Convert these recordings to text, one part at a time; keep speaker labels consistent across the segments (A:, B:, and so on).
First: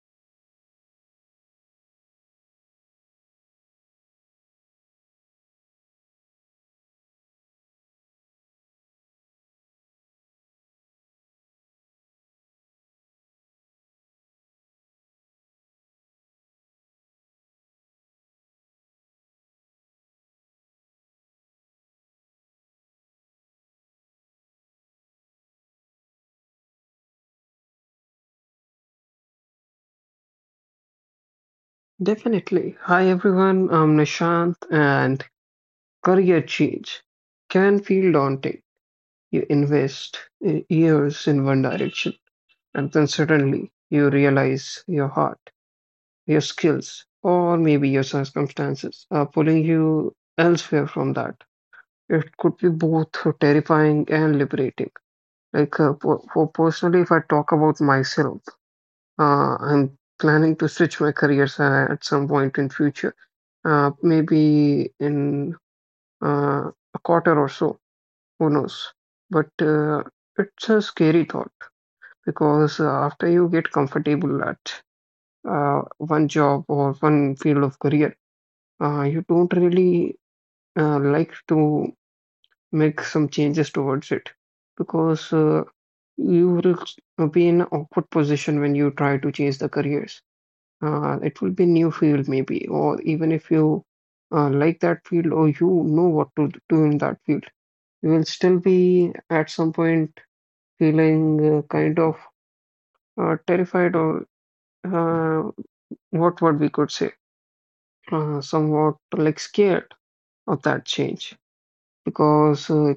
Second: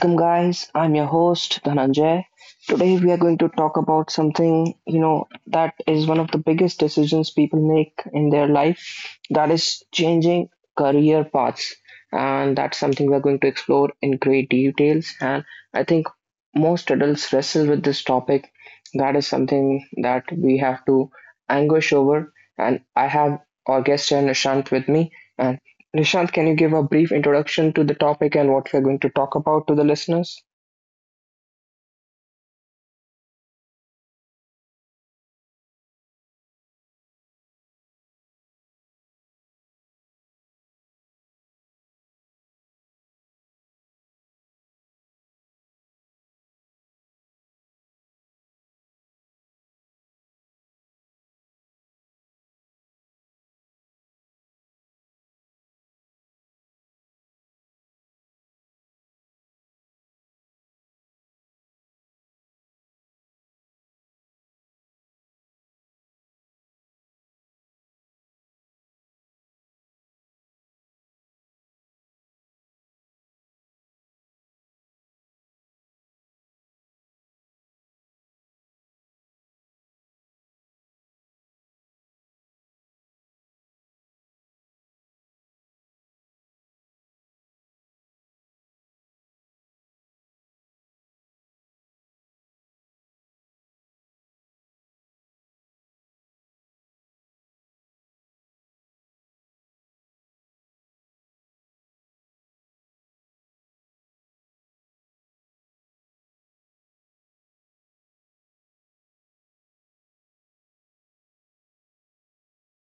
A: welcome, guys. I'm your host Dhananjay. Today we are going to talk about something that is one of the biggest decisions people make in their life. That is changing career paths, and that's something we are going to explore in great details. And I think most adults wrestle with this topic. That is something that we have to anguish over. And I have our guest here, Nishant, with me. Nishant, can you give a brief introduction to the topic and what we're going to talk about to the listeners?
B: Definitely. Hi everyone, I'm Nishant and career change can feel daunting. You invest years in one direction, and then suddenly you realize your heart, your skills, or maybe your circumstances are pulling you elsewhere from that. It could be both terrifying and liberating. For personally, if I talk about myself, I'm planning to switch my career at some point in future, maybe in a quarter or so. Who knows? But it's a scary thought because after you get comfortable at one job or one field of career, you don't really like to make some changes towards it because you will be in an awkward position when you try to change the careers. Uh, it will be new field maybe, or even if you like that field or you know what to do in that field, you will still be at some point feeling kind of terrified, or uh, what we could say somewhat like scared of that change. because uh,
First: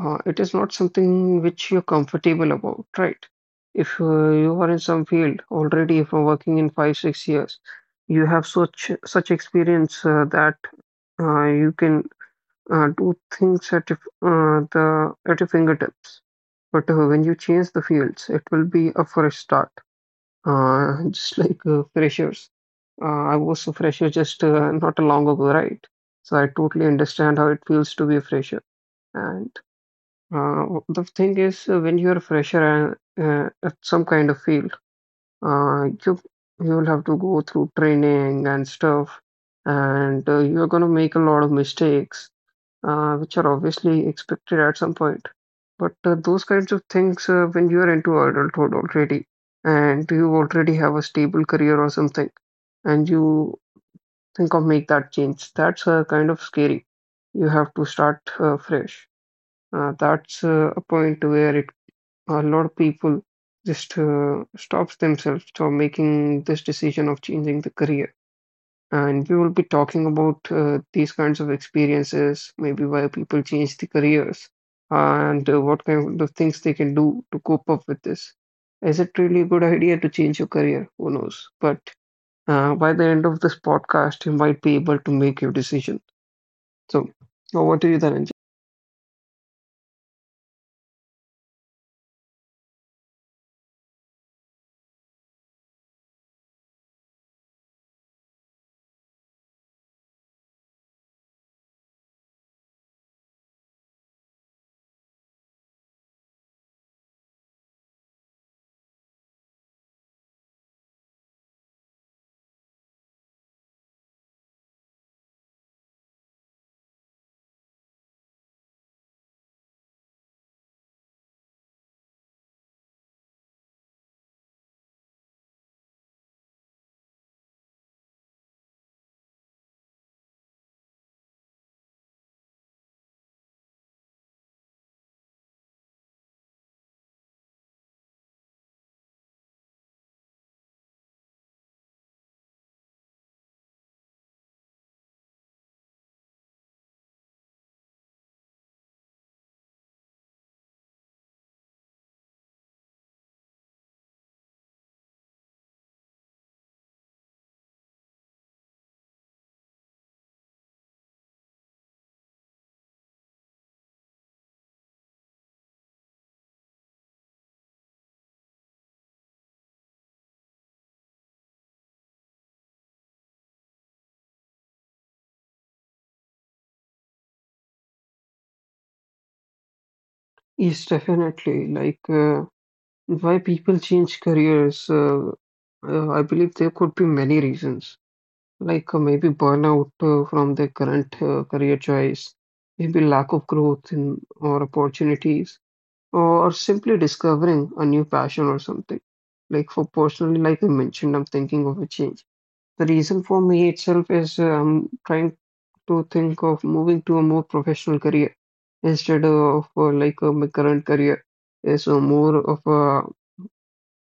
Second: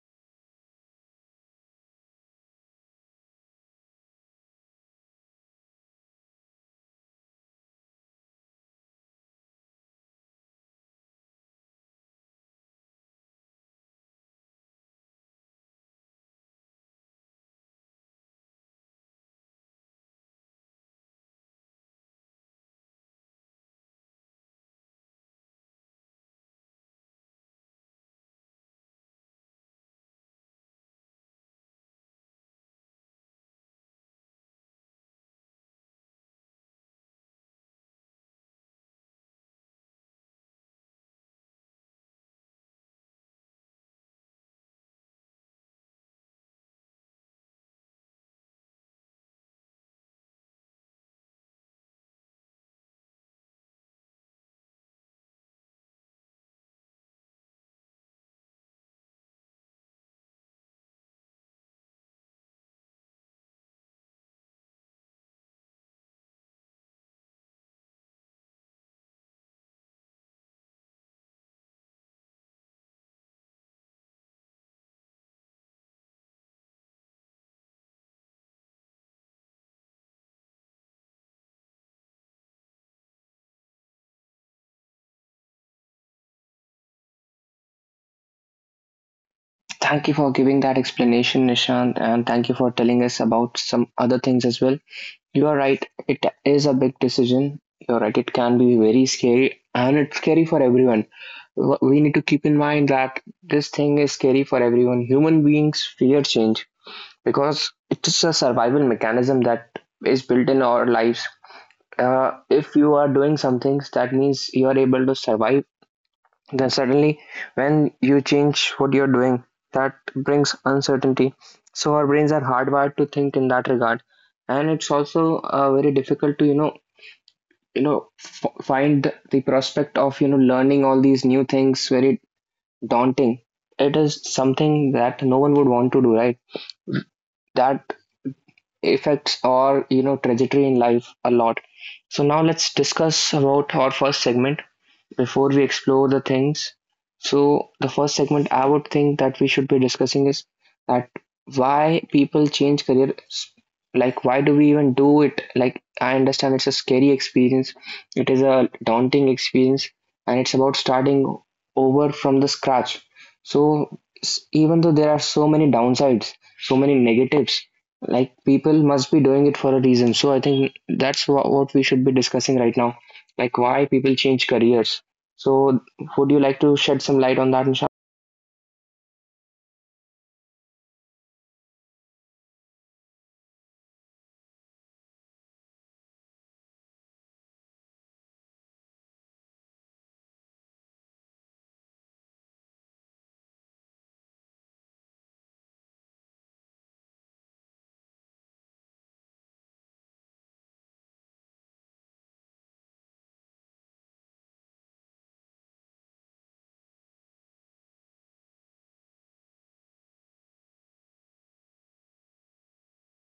B: Uh, it is not something which you're comfortable about, right? If you are in some field already from working in five, 6 years, you have such experience that you can do things at your fingertips. But when you change the fields, it will be a fresh start, just like freshers. Uh, I was a fresher just not long ago, right? So I totally understand how it feels to be a fresher. And. The thing is, when you're fresher and at some kind of field, uh, you you will have to go through training and stuff, and you're going to make a lot of mistakes, which are obviously expected at some point. But those kinds of things, when you're into adulthood already, and you already have a stable career or something, and you think of make that change, that's kind of scary. You have to start fresh. That's a point where it a lot of people just stops themselves from making this decision of changing the career. And we will be talking about these kinds of experiences, maybe why people change the careers, and what kind of things they can do to cope up with this. Is it really a good idea to change your career? Who knows? But by the end of this podcast, you might be able to make your decision. So, over to you, Dhananjay.
A: Thank you for giving that explanation, Nishant, and thank you for telling us about some other things as well. You are right, it is a big decision. You're right, it can be very scary and it's scary for everyone. We need to keep in mind that this thing is scary for everyone. Human beings fear change because it is a survival mechanism that is built in our lives. If you are doing some things, that means you are able to survive. Then suddenly, when you change what you're doing, that brings uncertainty. So our brains are hardwired to think in that regard, and it's also very difficult to find the prospect of learning all these new things very daunting. It is something that no one would want to do, right? That affects our trajectory in life a lot. So now let's discuss about our first segment, before we explore the things. So, the first segment I would think that we should be discussing is that why people change careers. Like, why do we even do it? Like, I understand it's a scary experience, it is a daunting experience, and it's about starting over from the scratch. So, even though there are so many downsides, so many negatives, like people must be doing it for a reason. So, I think that's what we should be discussing right now, like why people change careers. So, would you like to shed some light on that, Nishant?
B: Yes, definitely. Why people change careers? I believe there could be many reasons, like maybe burnout from their current career choice, maybe lack of growth in or opportunities, or simply discovering a new passion or something. Like for personally, like I mentioned, I'm thinking of a change. The reason for me itself is I'm trying to think of moving to a more professional career instead of my current career is more of a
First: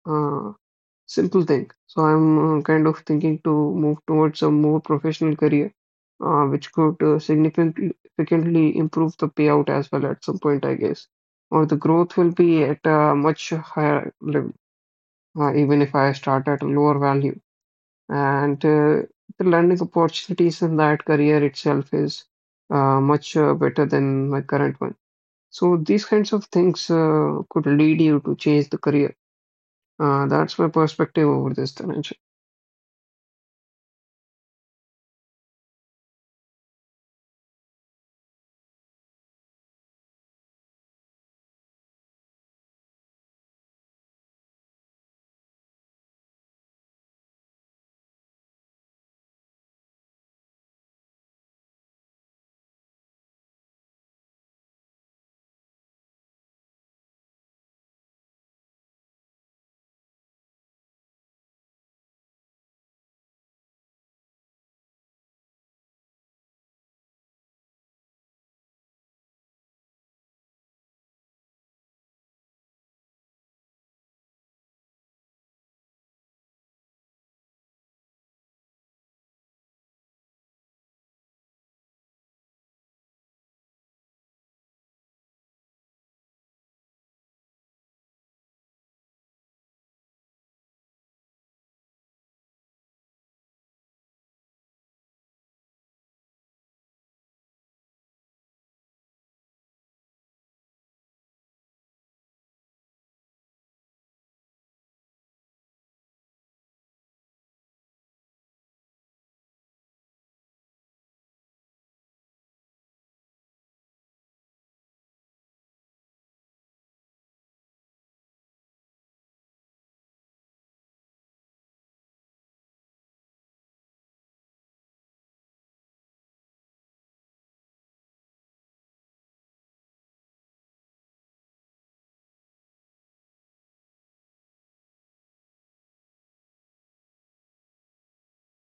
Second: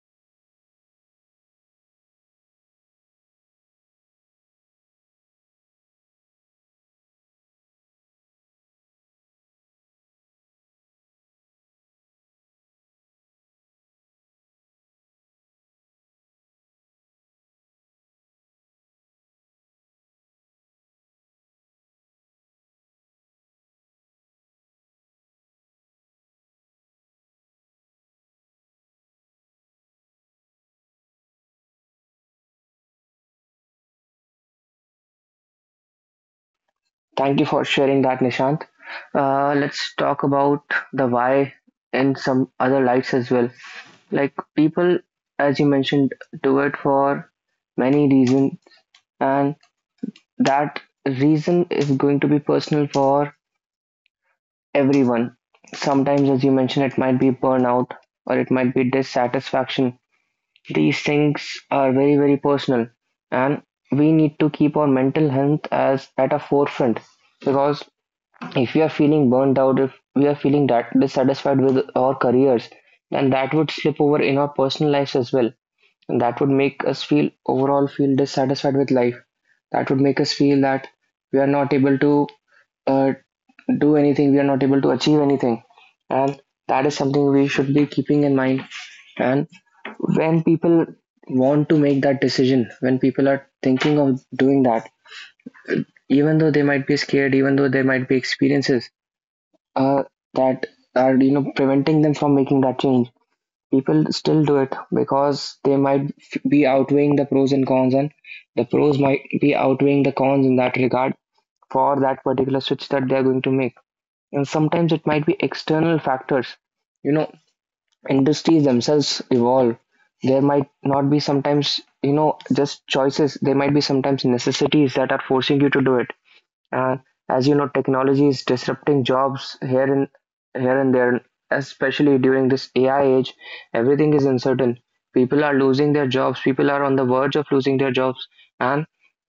B: uh, simple thing. So I'm kind of thinking to move towards a more professional career, which could significantly improve the payout as well at some point, I guess. Or the growth will be at a much higher level, even if I start at a lower value. And the learning opportunities in that career itself is much better than my current one. So these kinds of things could lead you to change the career. That's my perspective over this, Dhananjay.
A: Thank you for sharing that, Nishant. Let's talk about the why and some other lights as well. Like people, as you mentioned, do it for many reasons, and that reason is going to be personal for everyone. Sometimes, as you mentioned, it might be burnout or it might be dissatisfaction. These things are very, very personal, and we need to keep our mental health as at a forefront because if we are feeling burnt out, if we are feeling that dissatisfied with our careers, then that would slip over in our personal lives as well, and that would make us feel overall feel dissatisfied with life. That would make us feel that we are not able to uh, do anything, we are not able to achieve anything, and that is something we should be keeping in mind. And when people want to make that decision, when people are thinking of doing that, even though they might be scared, even though there might be experiences uh, that are preventing them from making that change, people still do it because they might be outweighing the pros and cons, and the pros might be outweighing the cons in that regard for that particular switch that they are going to make. And sometimes it might be external factors. You know, industries themselves evolve. There might not be sometimes, you know, just choices. There might be sometimes necessities that are forcing you to do it. And as you know, technology is disrupting jobs here and there, especially during this AI age. Everything is uncertain. People are losing their jobs, people are on the verge of losing their jobs, and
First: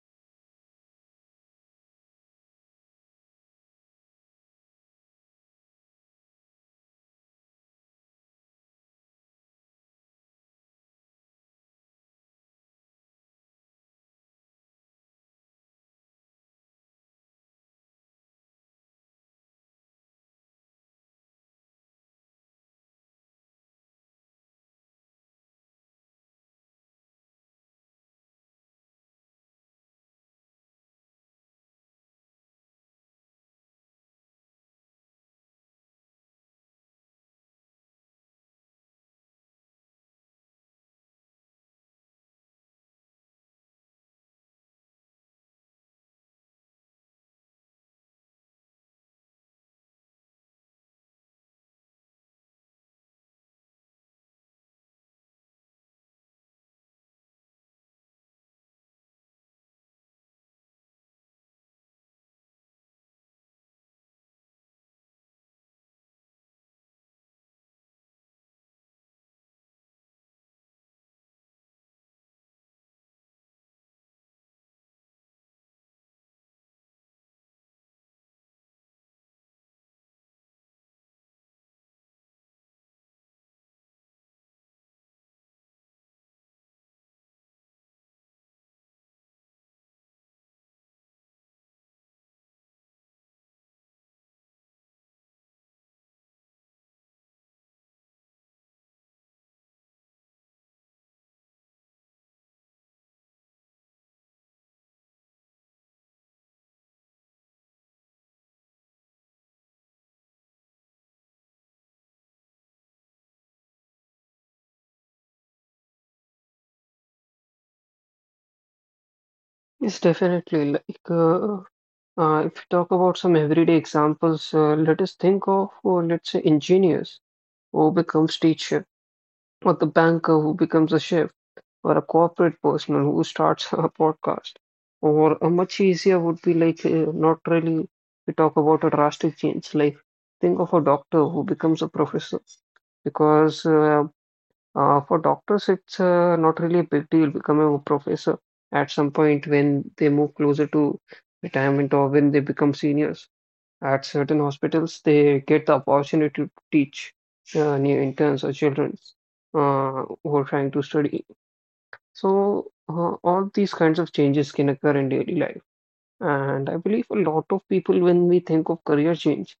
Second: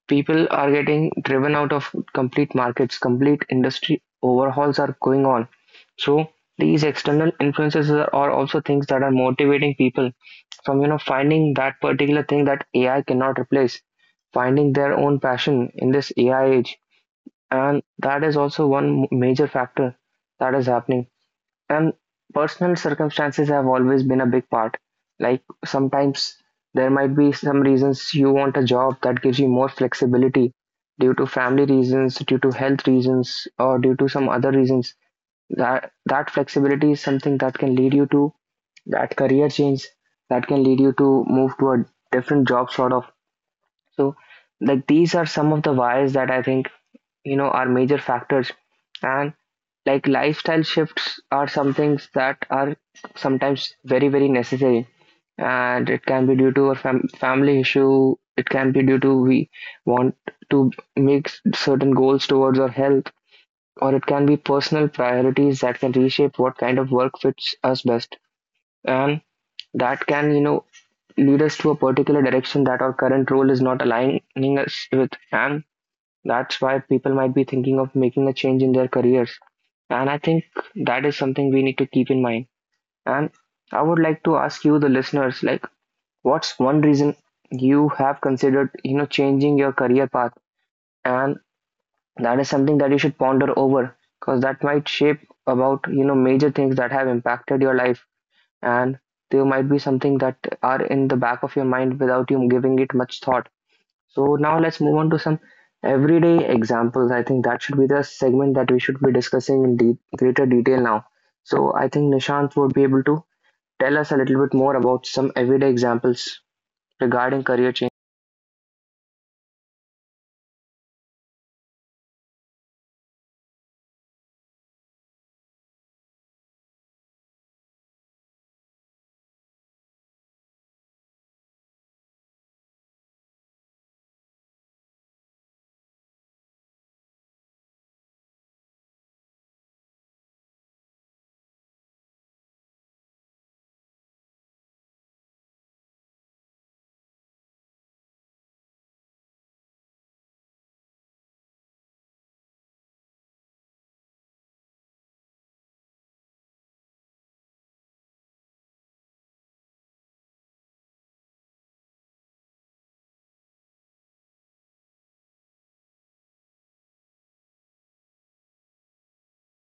A: people are getting driven out of complete markets, complete industry overhauls are going on. So these external influences are also things that are motivating people from, you know, finding that particular thing that AI cannot replace, finding their own passion in this AI age, and that is also one major factor that is happening. And personal circumstances have always been a big part. Like sometimes there might be some reasons you want a job that gives you more flexibility due to family reasons, due to health reasons, or due to some other reasons. That flexibility is something that can lead you to that career change, that can lead you to move to a different job sort of. So like these are some of the whys that I think, you know, are major factors. And like lifestyle shifts are some things that are sometimes very, very necessary, and it can be due to a family issue, it can be due to we want to make certain goals towards our health, or it can be personal priorities that can reshape what kind of work fits us best. And that can, you know, lead us to a particular direction that our current role is not aligning us with, and that's why people might be thinking of making a change in their careers. And I think that is something we need to keep in mind. And I would like to ask you, the listeners, like, what's one reason you have considered, you know, changing your career path? And that is something that you should ponder over because that might shape about, you know, major things that have impacted your life. And there might be something that are in the back of your mind without you giving it much thought. So now let's move on to some everyday examples. I think that should be the segment that we should be discussing in greater detail now. So I think Nishant would be able to tell us a little bit more about some everyday examples regarding career change.
B: Yes, definitely. If you talk about some everyday examples, let us think of, let's say, engineers who becomes teacher, or the banker who becomes a chef, or a corporate person who starts a podcast. Or a much easier would be like not really we talk about a drastic change. Like think of a doctor who becomes a professor because for doctors, it's not really a big deal becoming a professor at some point when they move closer to retirement or when they become seniors. At certain hospitals, they get the opportunity to teach new interns or children who are trying to study. So, all these kinds of changes can occur in daily life. And I believe a lot of people, when we think of career change,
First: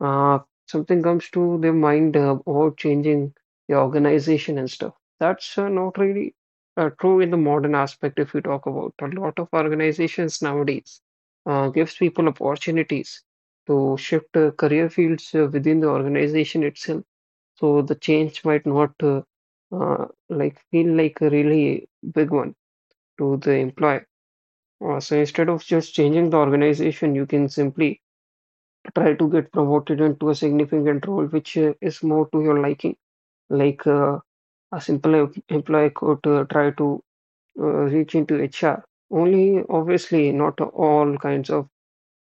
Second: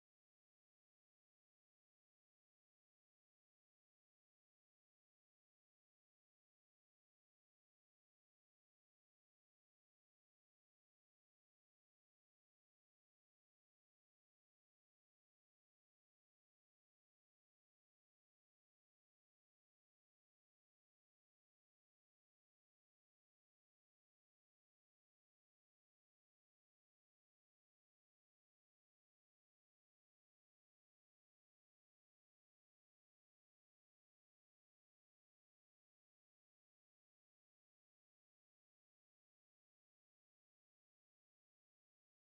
B: uh, something comes to their mind about changing the organization and stuff. That's not really true in the modern aspect if you talk about. A lot of organizations nowadays gives people opportunities to shift career fields within the organization itself. So the change might not like feel like a really big one to the employer. So instead of just changing the organization, you can simply try to get promoted into a significant role which is more to your liking. Like, a simple employee could try to uh, reach into HR. Only obviously not all kinds of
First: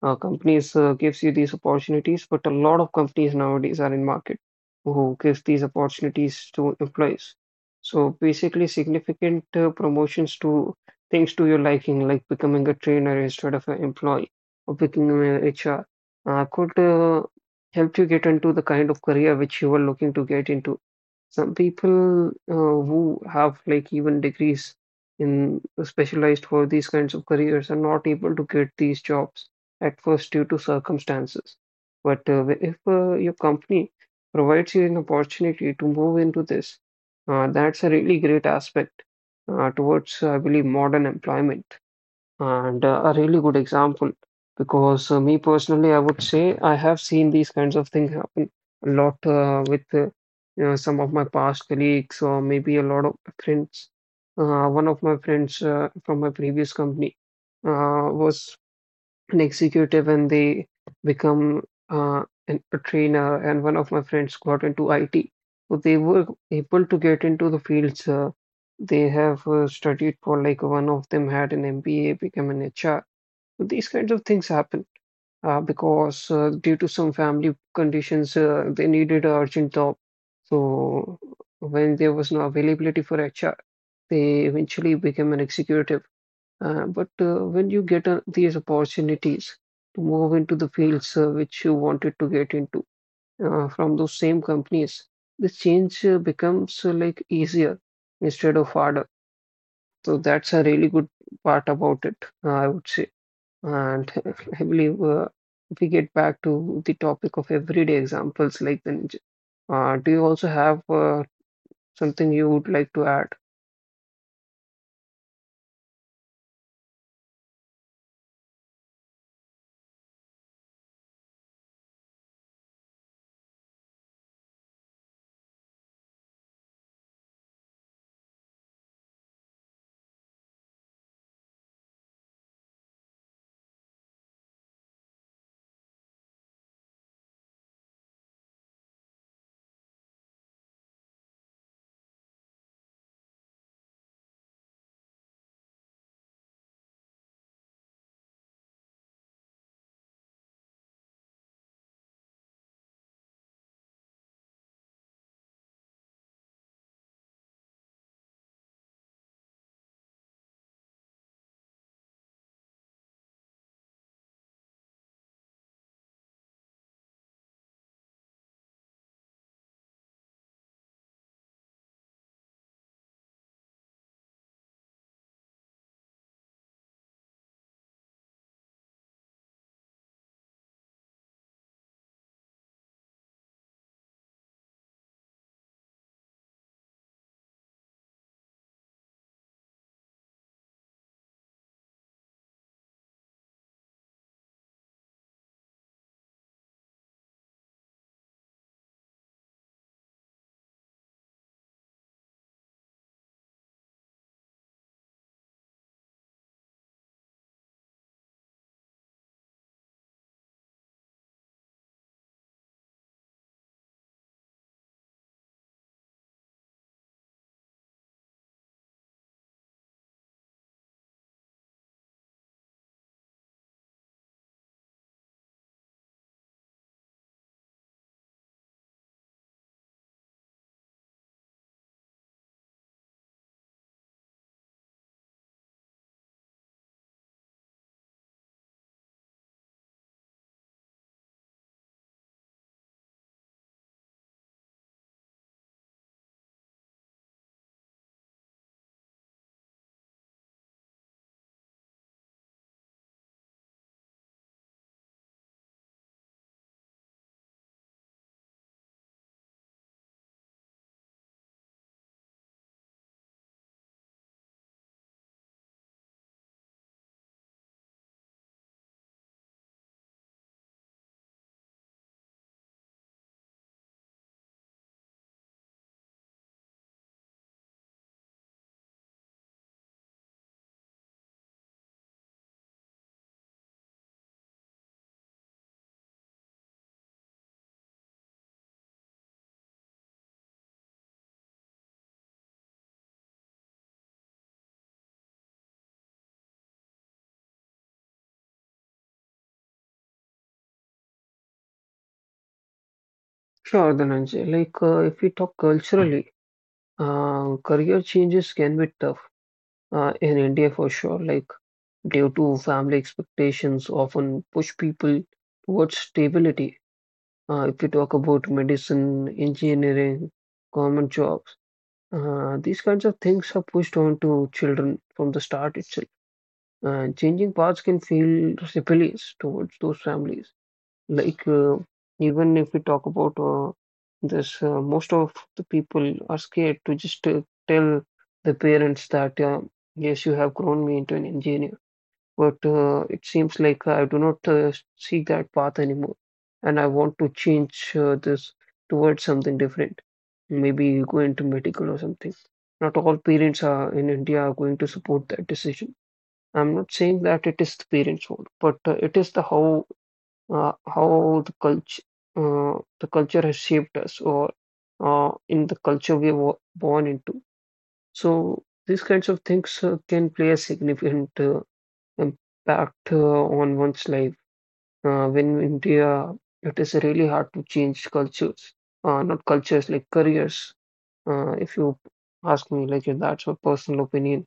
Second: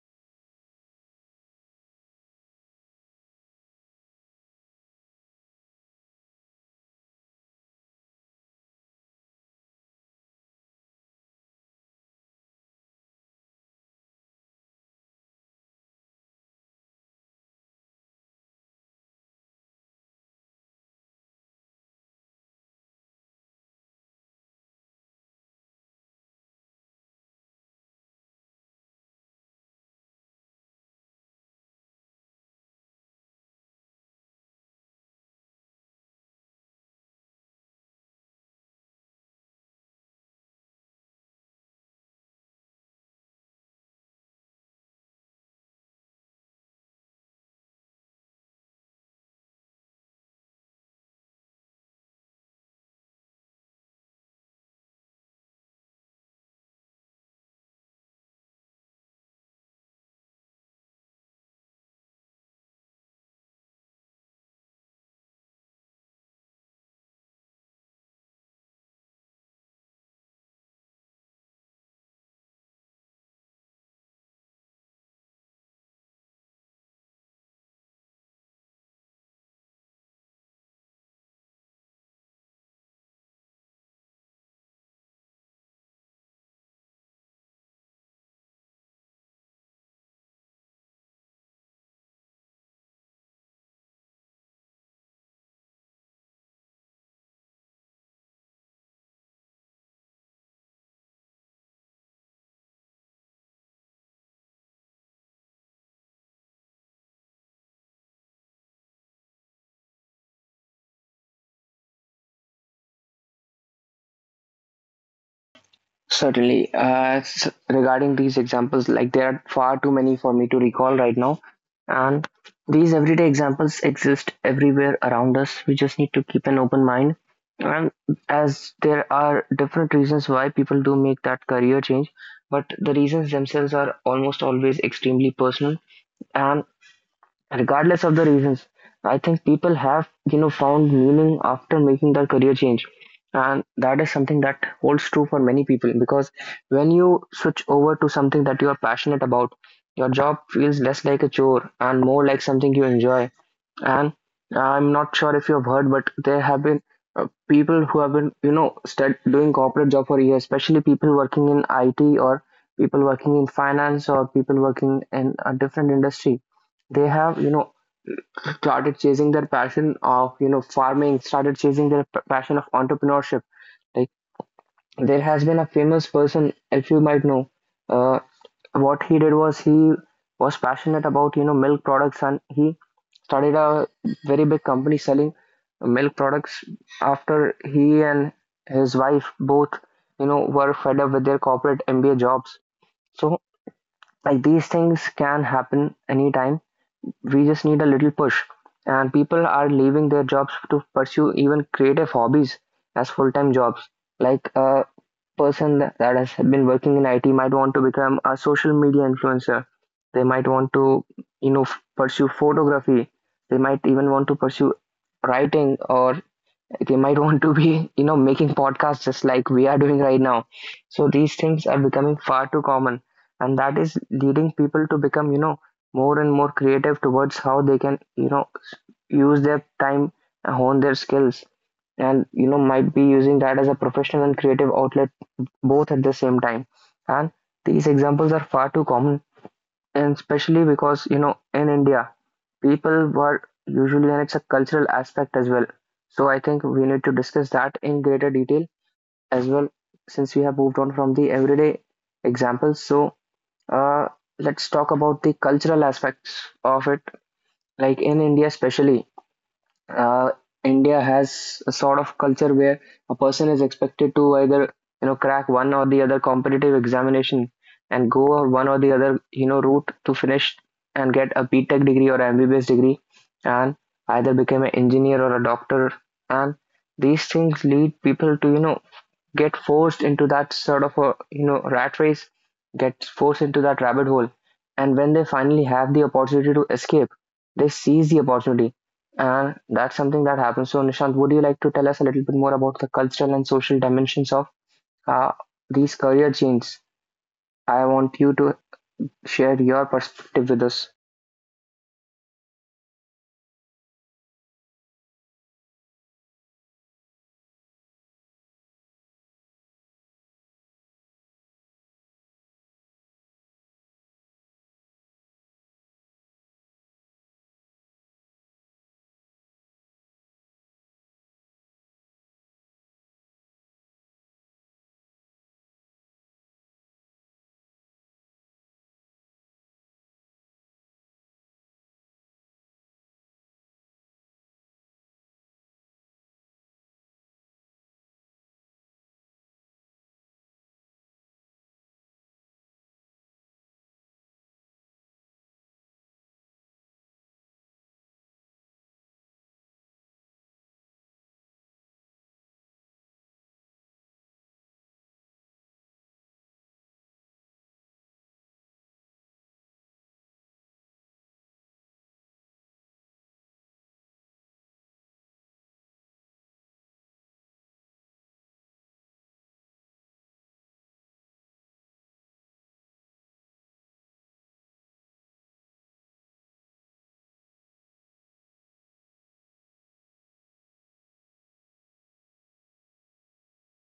B: companies gives you these opportunities, but a lot of companies nowadays are in market who gives these opportunities to employees. So basically, significant promotions to things to your liking, like becoming a trainer instead of an employee or becoming an HR, could help you get into the kind of career which you were looking to get into. Some people who have like even degrees in specialized for these kinds of careers are not able to get these jobs at first due to circumstances. But if your company provides you an opportunity to move into this, that's a really great aspect towards, I believe, modern employment, and a really good example because me personally, I would say I have seen these kinds of things happen a lot with you know, some of my past colleagues or maybe a lot of friends. One of my friends from my previous company was an executive and they become a trainer, and one of my friends got into IT. So they were able to get into the fields. They have studied for, like one of them had an MBA, became an HR. So these kinds of things happen because due to some family conditions, they needed an urgent job. So when there was no availability for HR, they eventually became an executive, but when you get these opportunities to move into the fields which you wanted to get into from those same companies, the change becomes like easier instead of harder. So that's a really good part about it, I would say. And I believe if we get back to the topic of everyday examples like the ninja, do you also have something you would like to add?
A: Certainly. Regarding these examples, like there are far too many for me to recall right now. And these everyday examples exist everywhere around us. We just need to keep an open mind. And as there are different reasons why people do make that career change, but the reasons themselves are almost always extremely personal. And regardless of the reasons, I think people have, you know, found meaning after making their career change. And that is something that holds true for many people because when you switch over to something that you are passionate about, your job feels less like a chore and more like something you enjoy. And I'm not sure if you have heard, but there have been people who have been, you know, doing corporate job for years, especially people working in it, or people working in finance, or people working in a different industry, they have, you know, started chasing their passion of, you know, farming, started chasing their passion of entrepreneurship. Like there has been a famous person, if you might know. uh, what he did was he was passionate about, you know, milk products, and he started a very big company selling milk products after he and his wife both, you know, were fed up with their corporate MBA jobs. So like these things can happen anytime. We just need a little push. And people are leaving their jobs to pursue even creative hobbies as full-time jobs. Like a person that has been working in IT might want to become a social media influencer. They might want to, you know, pursue photography. They might even want to pursue writing, or they might want to be, you know, making podcasts just like we are doing right now. So these things are becoming far too common, and that is leading people to become, you know, more and more creative towards how they can, you know, use their time and hone their skills, and, you know, might be using that as a professional and creative outlet both at the same time. And these examples are far too common, and especially because, you know, in India, people were usually, and it's a cultural aspect as well. So I think we need to discuss that in greater detail as well, since we have moved on from the everyday examples. So, uh, let's talk about the cultural aspects of it. Like in India especially, uh, India has a sort of culture where a person is expected to either, you know, crack one or the other competitive examination and go one or the other, you know, route to finish and get a BTech degree or MBBS degree, and either become an engineer or a doctor. And these things lead people to, you know, get forced into that sort of a, you know, rat race, gets forced into that rabbit hole, and when they finally have the opportunity to escape, they seize the opportunity, and that's something that happens. So, Nishant, would you like to tell us a little bit more about the cultural and social dimensions of uh, these career changes? I want you to share your perspective with us.
B: Sure, Dhananjay. If we talk culturally, career changes can be tough in India for sure, like due to family expectations often push people towards stability. If we talk about medicine, engineering, government jobs, these kinds of things are pushed onto children from the start itself. And changing paths can feel rebellious towards those families. Like, uh, Even if we talk about this, most of the people are scared to just tell the parents that, yes, you have grown me into an engineer. But it seems like I do not see that path anymore. And I want to change this towards something different. Maybe go into medical or something. Not all parents are in India are going to support that decision. I'm not saying that it is the parents' fault, but it is the how the culture, the culture has shaped us, or in the culture we were born into. So these kinds of things can play a significant impact on one's life. When in India, it is really hard to change cultures, not cultures like careers. If you ask me, like that's my personal opinion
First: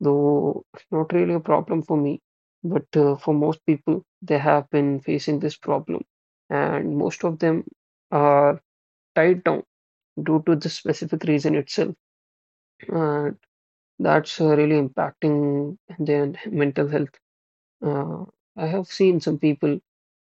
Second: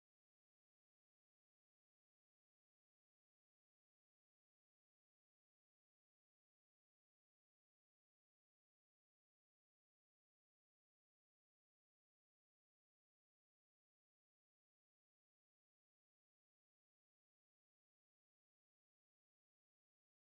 B: though it's not really a problem for me. But for most people, they have been facing this problem, and most of them are tied down due to this specific reason itself. And that's really impacting their mental health. Uh, I have seen some people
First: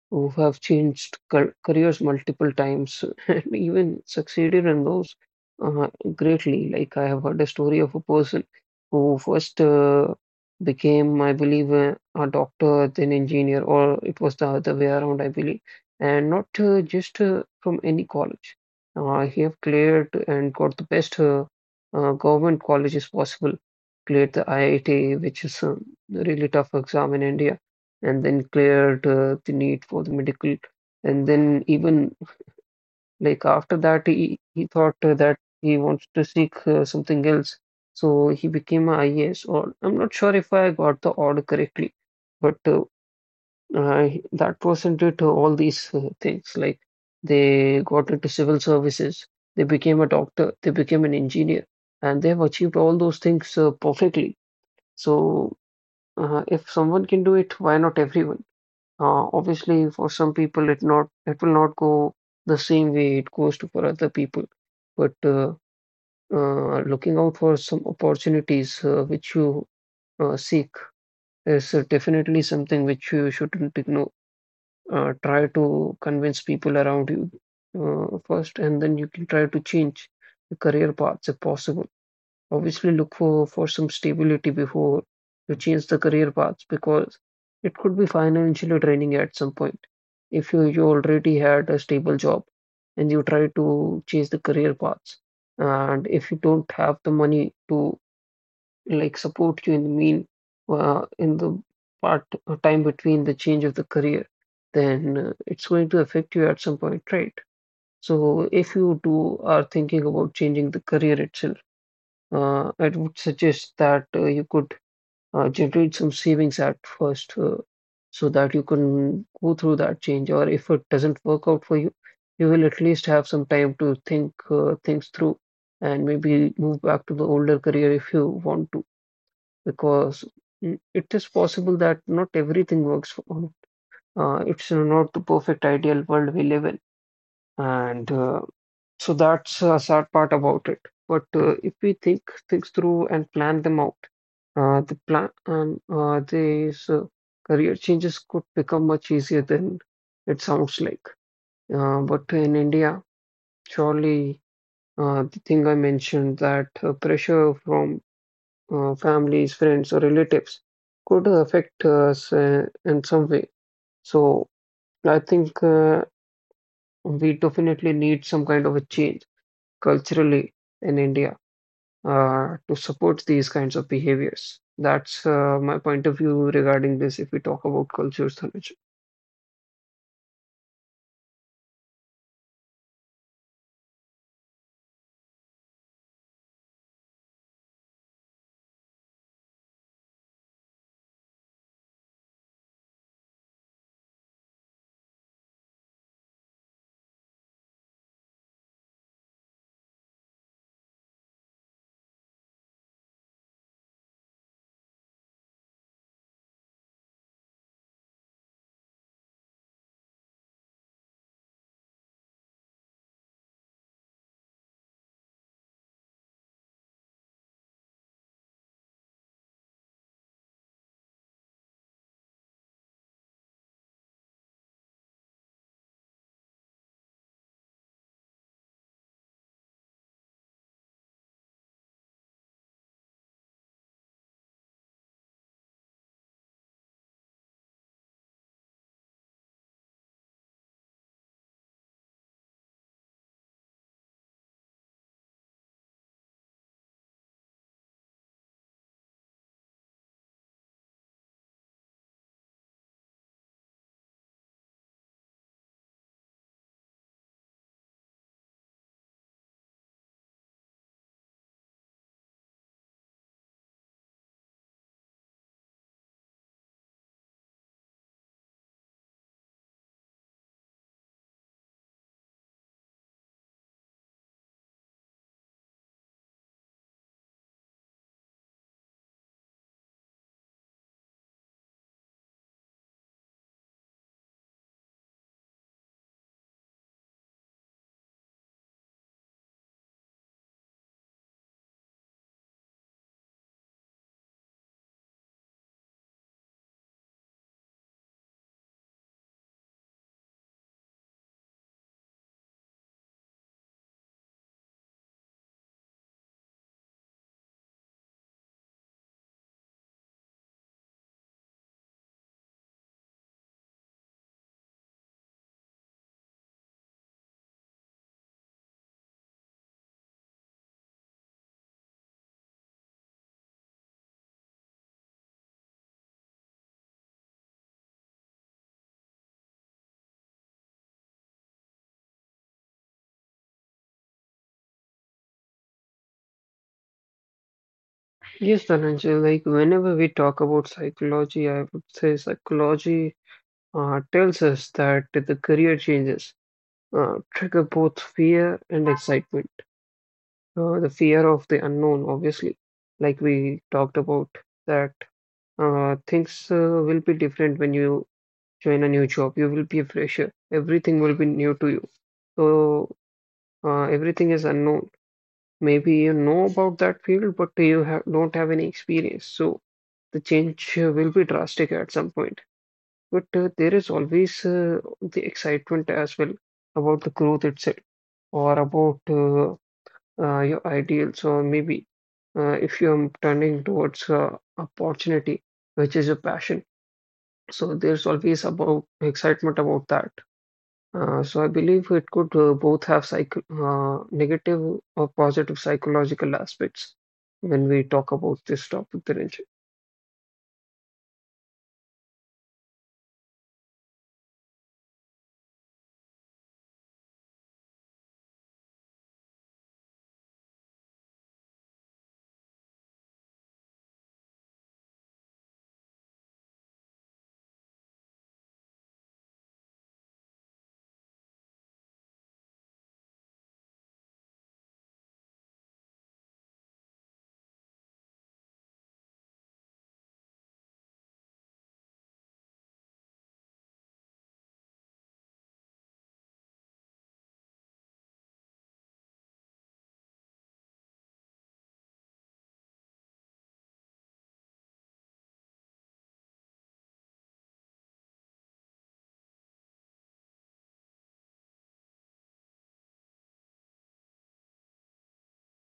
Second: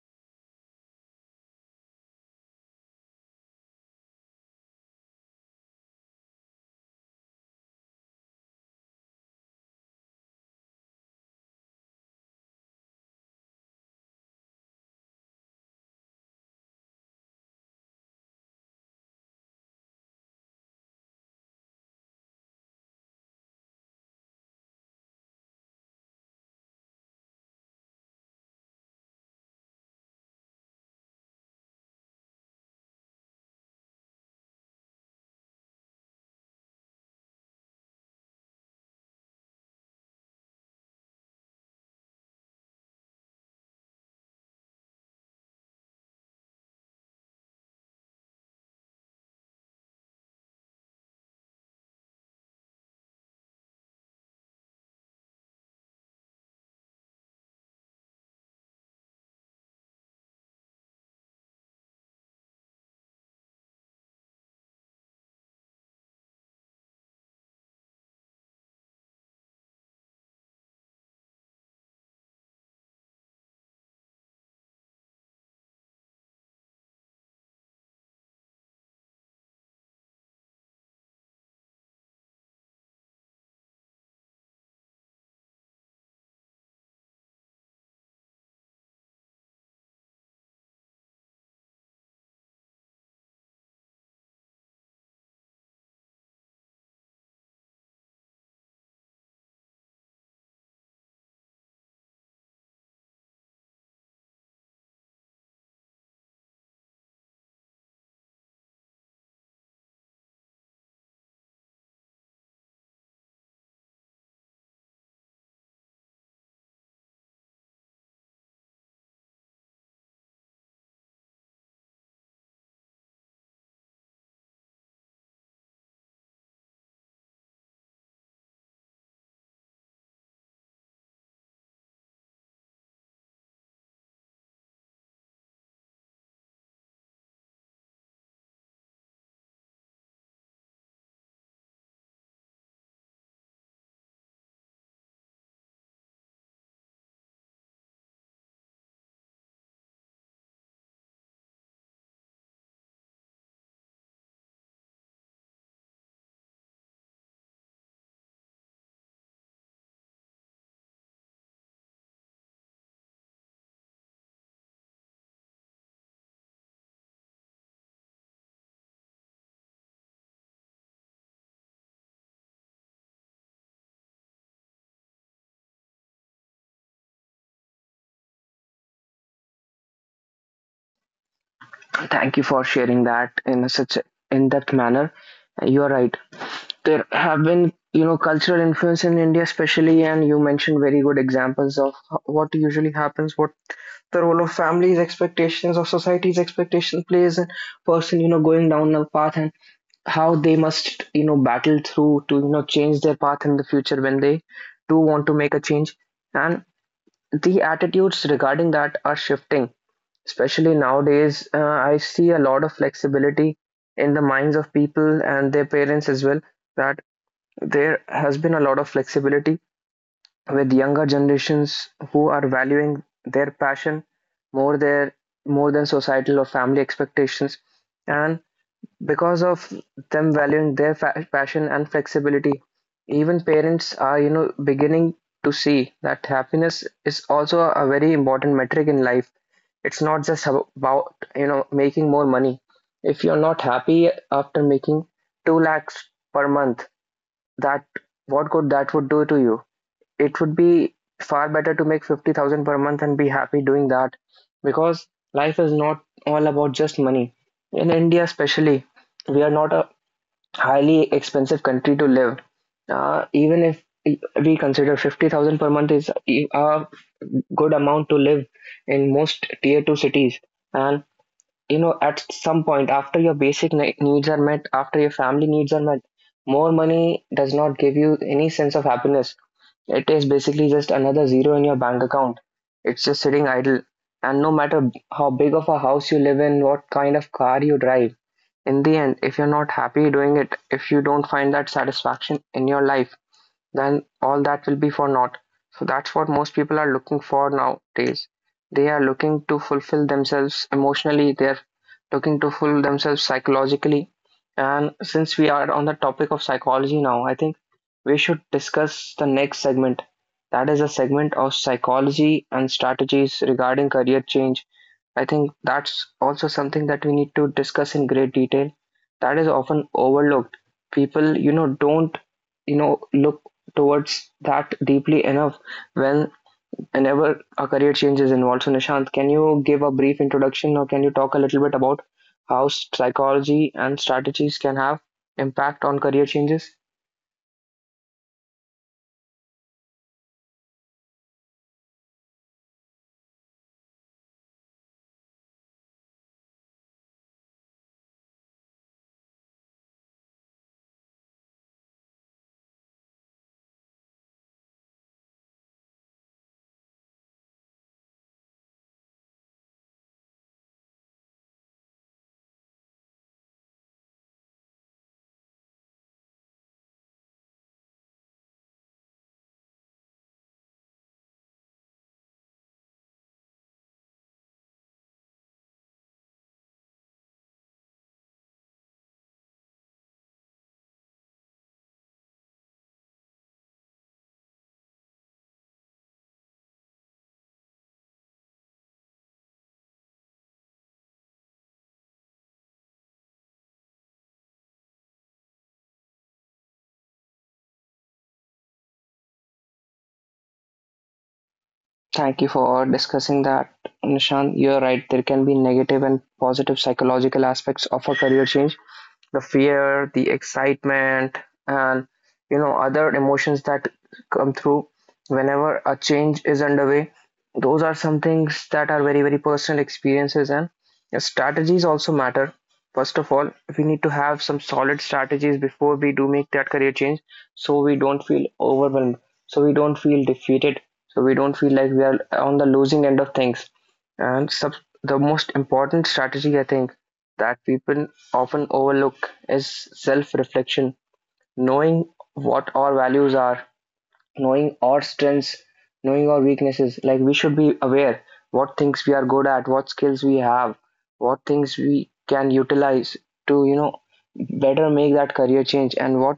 B: who have changed careers multiple times and even succeeded in those uh, greatly. Like I have heard a story of a person who first became, I believe, a doctor, then engineer, or it was the other way around, I believe, and not just from any college. He have cleared and got the best government colleges possible. Cleared the IIT, which is a really tough exam in India, and then cleared the need for the medical. And then even like after that, he thought that he wants to seek something else. So he became a IAS, or I'm not sure if I got the order correctly, but that person did all these things. Like they got into civil services, they became a doctor, they became an engineer, and they have achieved all those things perfectly. So if someone can do it, why not everyone? Obviously, for some people, it will not go the same way it goes to for other people. But looking out for some opportunities which you seek is definitely something which you shouldn't ignore. Try to convince people around you first, and then you can try to change the career paths if possible. Obviously look for some stability before you change the career paths, because it could be financially draining at some point. If you already had a stable job and you try to change the career paths, and if you don't have the money to like support you in the mean in the part time between the change of the career, then it's going to affect you at some point, right? So if you do are thinking about changing the career itself, I would suggest that you could generate some savings at first, so that you can go through that change. Or if it doesn't work out for you, you will at least have some time to think things through and maybe move back to the older career if you want to, because it is possible that not everything works for all. It's not the perfect ideal world we live in. And so that's a sad part about it. But if we think things through and plan them out, the plan these career changes could become much easier than it sounds like. But in India, surely, the thing I mentioned, that pressure from families, friends, or relatives could affect us in some way. So I think we definitely need some kind of a change culturally in India to support these kinds of behaviors. That's my point of view regarding this if we talk about cultures, Dhananjay.
A: Thank you for sharing that in such in-depth manner. You're right. There have been, you know, cultural influence in India, especially, and you mentioned very good examples of what usually happens, what the role of families' expectations, of society's expectation plays in person, you know, going down a path and how they must, you know, battle through to, you know, change their path in the future when they do want to make a change. And the attitudes regarding that are shifting. Especially nowadays, I see a lot of flexibility in the minds of people and their parents as well, that there has been a lot of flexibility with younger generations who are valuing their passion more their more than societal or family expectations, and because of them valuing their passion and flexibility, even parents are, you know, beginning to see that happiness is also a very important metric in life. It's not just about, you know, making more money. If you're not happy after making 2 lakhs per month, that what good that would do to you? It would be far better to make 50,000 per month and be happy doing that, because life is not all about just money. In India, especially, we are not a highly expensive country to live. Even if we consider 50,000 per month is a good amount to live in most tier 2 cities, and you know at some point after your basic needs are met, after your family needs are met, more money does not give you any sense of happiness. It is basically just another zero in your bank account. It's just sitting idle. And no matter how big of a house you live in, what kind of car you drive, in the end, if you're not happy doing it, if you don't find that satisfaction in your life, then all that will be for naught. So that's what most people are looking for nowadays. They are looking to fulfill themselves emotionally, they're looking to fulfill themselves psychologically. And since we are on the topic of psychology now, I think we should discuss the next segment. That is a segment of psychology and strategies regarding career change. I think that's also something that we need to discuss in great detail. That is often overlooked. People, you know, don't, you know, look towards that deeply enough when whenever a career change is involved. So Nishant, can you give a brief introduction or can you talk a little bit about how psychology and strategies can have impact on career changes?
B: Yes, Dhananjay, like whenever we talk about psychology, I would say psychology tells us that the career changes trigger both fear and excitement. The fear of the unknown, obviously, like we talked about, that things will be different when you join a new job. You will be a fresher. Everything will be new to you. So everything is unknown. Maybe you know about that field, but you don't have any experience. So the change will be drastic at some point. But there is always the excitement as well about the growth itself or about your ideals, or maybe if you're turning towards opportunity, which is your passion. So there's always about excitement about that. So I believe it could both have psycho negative or positive psychological aspects when we talk about this topic, Dhananjay.
A: Thank you for discussing that, Nishant. You're right, there can be negative and positive psychological aspects of a career change. The fear, the excitement, and you know, other emotions that come through whenever a change is underway. Those are some things that are very very personal experiences, and the strategies also matter. First of all, we need to have some solid strategies before we do make that career change, so we don't feel overwhelmed, so we don't feel defeated, so we don't feel like we are on the losing end of things. And the most important strategy, I think, that people often overlook is self-reflection, knowing what our values are, knowing our strengths, knowing our weaknesses. Like we should be aware what things we are good at, what skills we have, what things we can utilize to, you know, better make that career change and what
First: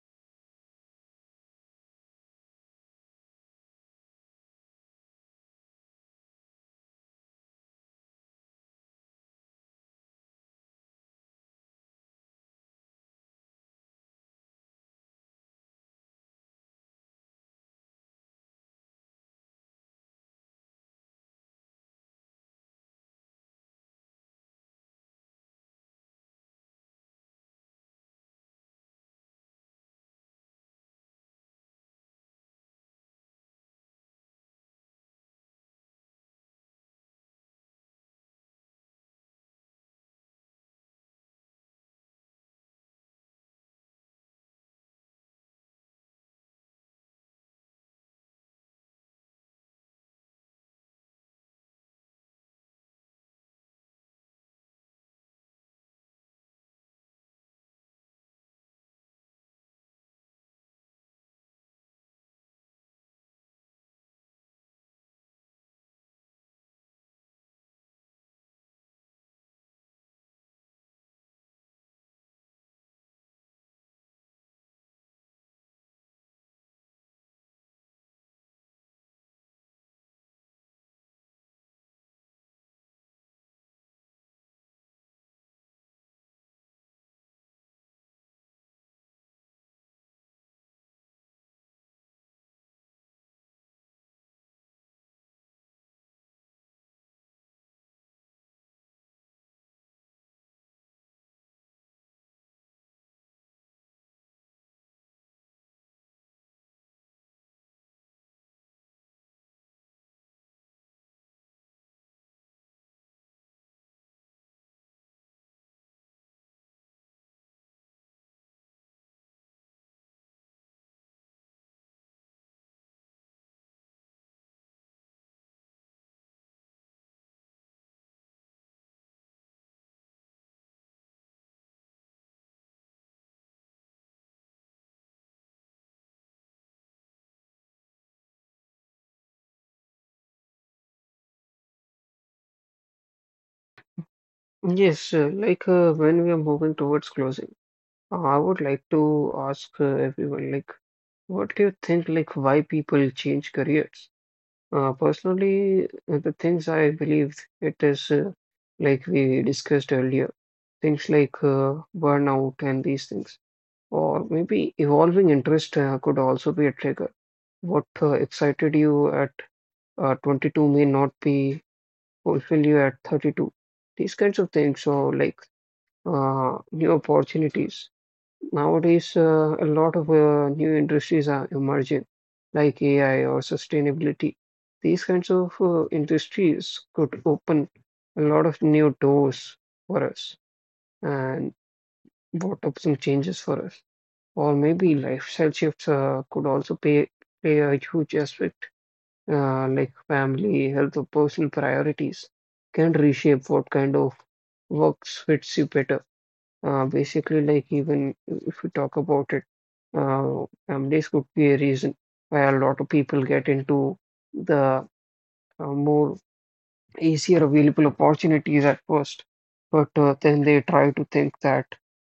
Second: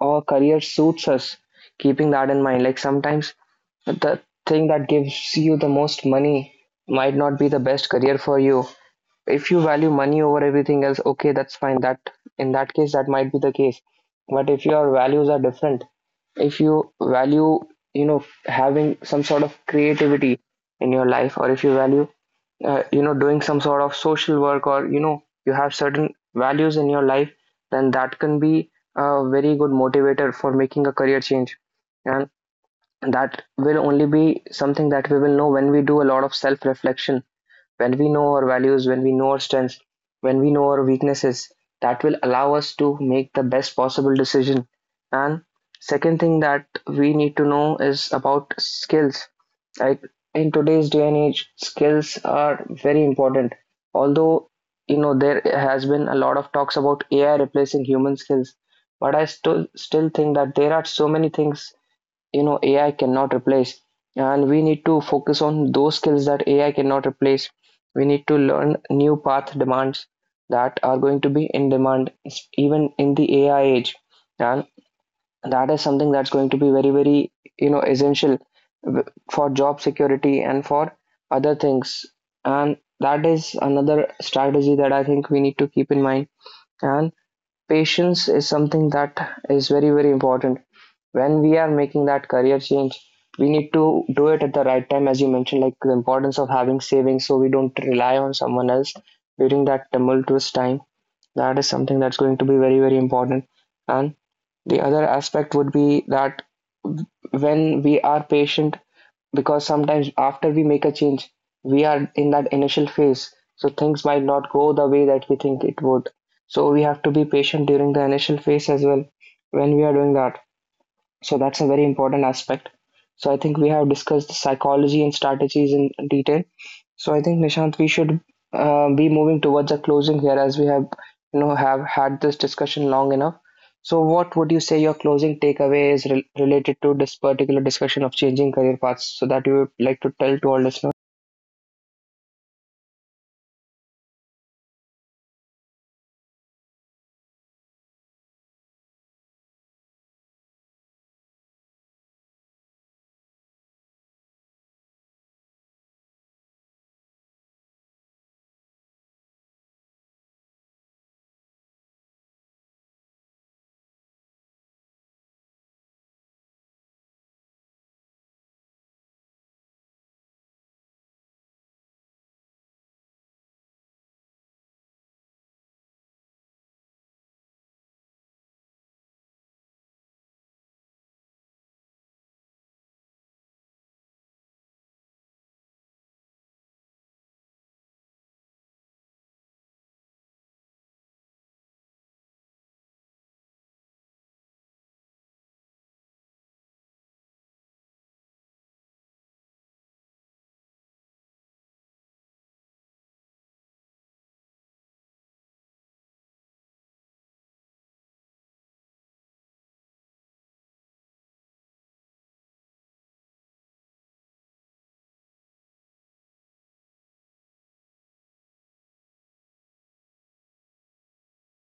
A: our career suits us, keeping that in mind. Like sometimes the thing that gives you the most money might not be the best career for you. If you value money over everything else, okay, that's fine, that in that case that might be the case. But if your values are different, if you value, you know, having some sort of creativity in your life, or if you value, you know, doing some sort of social work, or you know, you have certain values in your life, then that can be a very good motivator for making a career change, and that will only be something that we will know when we do a lot of self reflection, when we know our values, when we know our strengths, when we know our weaknesses. That will allow us to make the best possible decision. And second thing that we need to know is about skills. Like in today's day and age, skills are very important. Although, you know, there has been a lot of talks about AI replacing human skills, but I still think that there are so many things, you know, AI cannot replace. And we need to focus on those skills that AI cannot replace. We need to learn new path demands that are going to be in demand even in the AI age. And that is something that's going to be very, very, you know, essential for job security and for other things. And that is another strategy that I think we need to keep in mind. And patience is something that is very very important when we are making that career change. We need to do it at the right time, as you mentioned, like the importance of having savings so we don't rely on someone else during that tumultuous time. That is something that's going to be very very important. And the other aspect would be that when we are patient, because sometimes after we make a change, we are in that initial phase, so things might not go the way that we think it would. So we have to be patient during the initial phase as well when we are doing that. So that's a very important aspect. So I think we have discussed the psychology and strategies in detail. So I think Nishant, we should be moving towards a closing here as we have, you know, have had this discussion long enough. So what would you say your closing takeaway is related to this particular discussion of changing career paths so that you would like to tell to all listeners?
B: Yes, like when we are moving towards closing, I would like to ask everyone, like, what do you think, like, why people change careers? Personally, the things I believe it is like we discussed earlier, things like burnout and these things. Or maybe evolving interest could also be a trigger. What excited you at 22 may not be fulfill you at 32. These kinds of things. So, like new opportunities. Nowadays, a lot of new industries are emerging, like AI or sustainability. These kinds of industries could open a lot of new doors for us and brought up some changes for us. Or maybe lifestyle shifts could also play a huge aspect, like family, health, or personal priorities can reshape what kind of works fits you better. Basically, like even if we talk about it, families could be a reason why a lot of people get into the more easier available opportunities at first, but then they try to think that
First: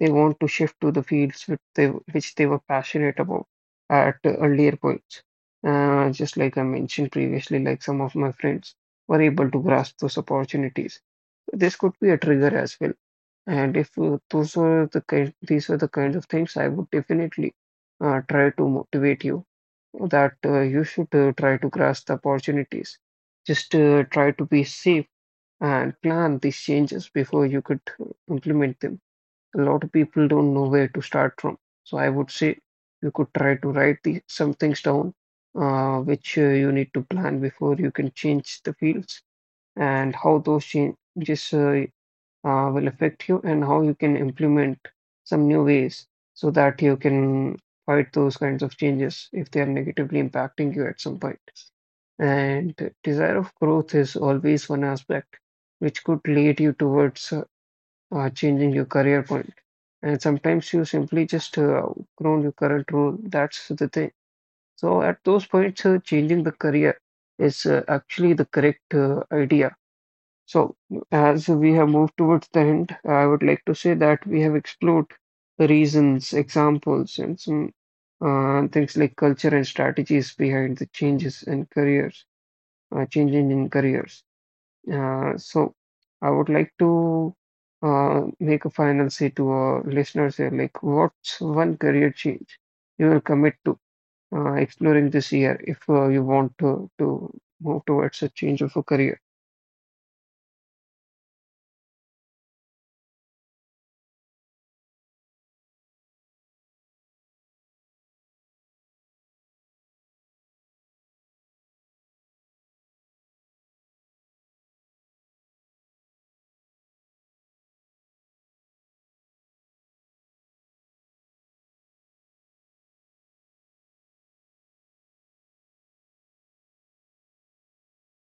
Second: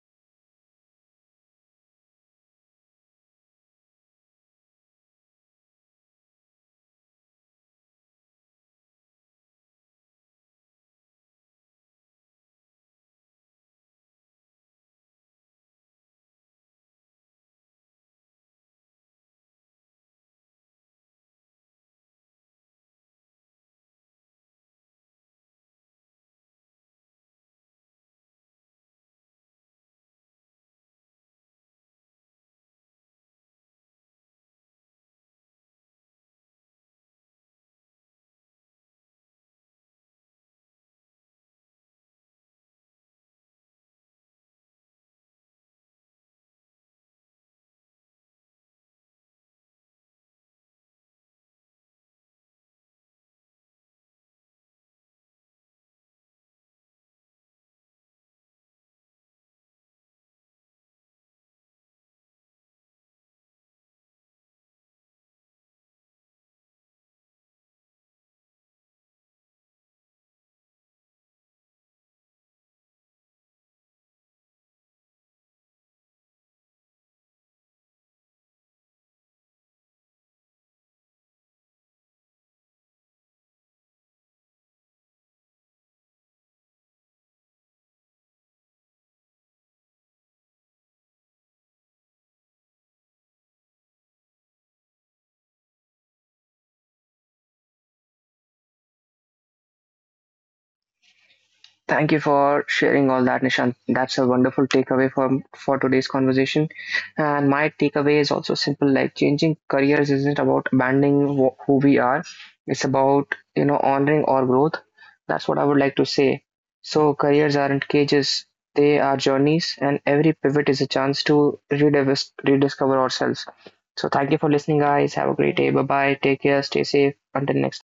B: they want to shift to the fields which they were passionate about at earlier points. Just like I mentioned previously, like some of my friends were able to grasp those opportunities. This could be a trigger as well. And if those were the kind, these were the kinds of things, I would definitely try to motivate you that you should try to grasp the opportunities. Just try to be safe and plan these changes before you could implement them. A lot of people don't know where to start from. So I would say you could try to write some things down which you need to plan before you can change the fields, and how those changes will affect you, and how you can implement some new ways so that you can fight those kinds of changes if they are negatively impacting you at some point. And the desire of growth is always one aspect which could lead you towards changing your career point. And sometimes you simply just outgrown your current role. That's the thing. So at those points, changing the career is actually the correct idea. So, as we have moved towards the end, I would like to say that we have explored the reasons, examples, and some things like culture and strategies behind the changes in careers, uh, changing in careers. So, I would like to make a final say to our listeners here, like, what's one career change you will commit to exploring this year if you want to move towards a change of a career?
A: Thank you for sharing all that, Nishant. That's a wonderful takeaway from for today's conversation. And my takeaway is also simple: like changing careers isn't about abandoning who we are. It's about, you know, honoring our growth. That's what I would like to say. So careers aren't cages; they are journeys, and every pivot is a chance to rediscover ourselves. So thank you for listening, guys. Have a great day. Bye bye. Take care. Stay safe. Until next.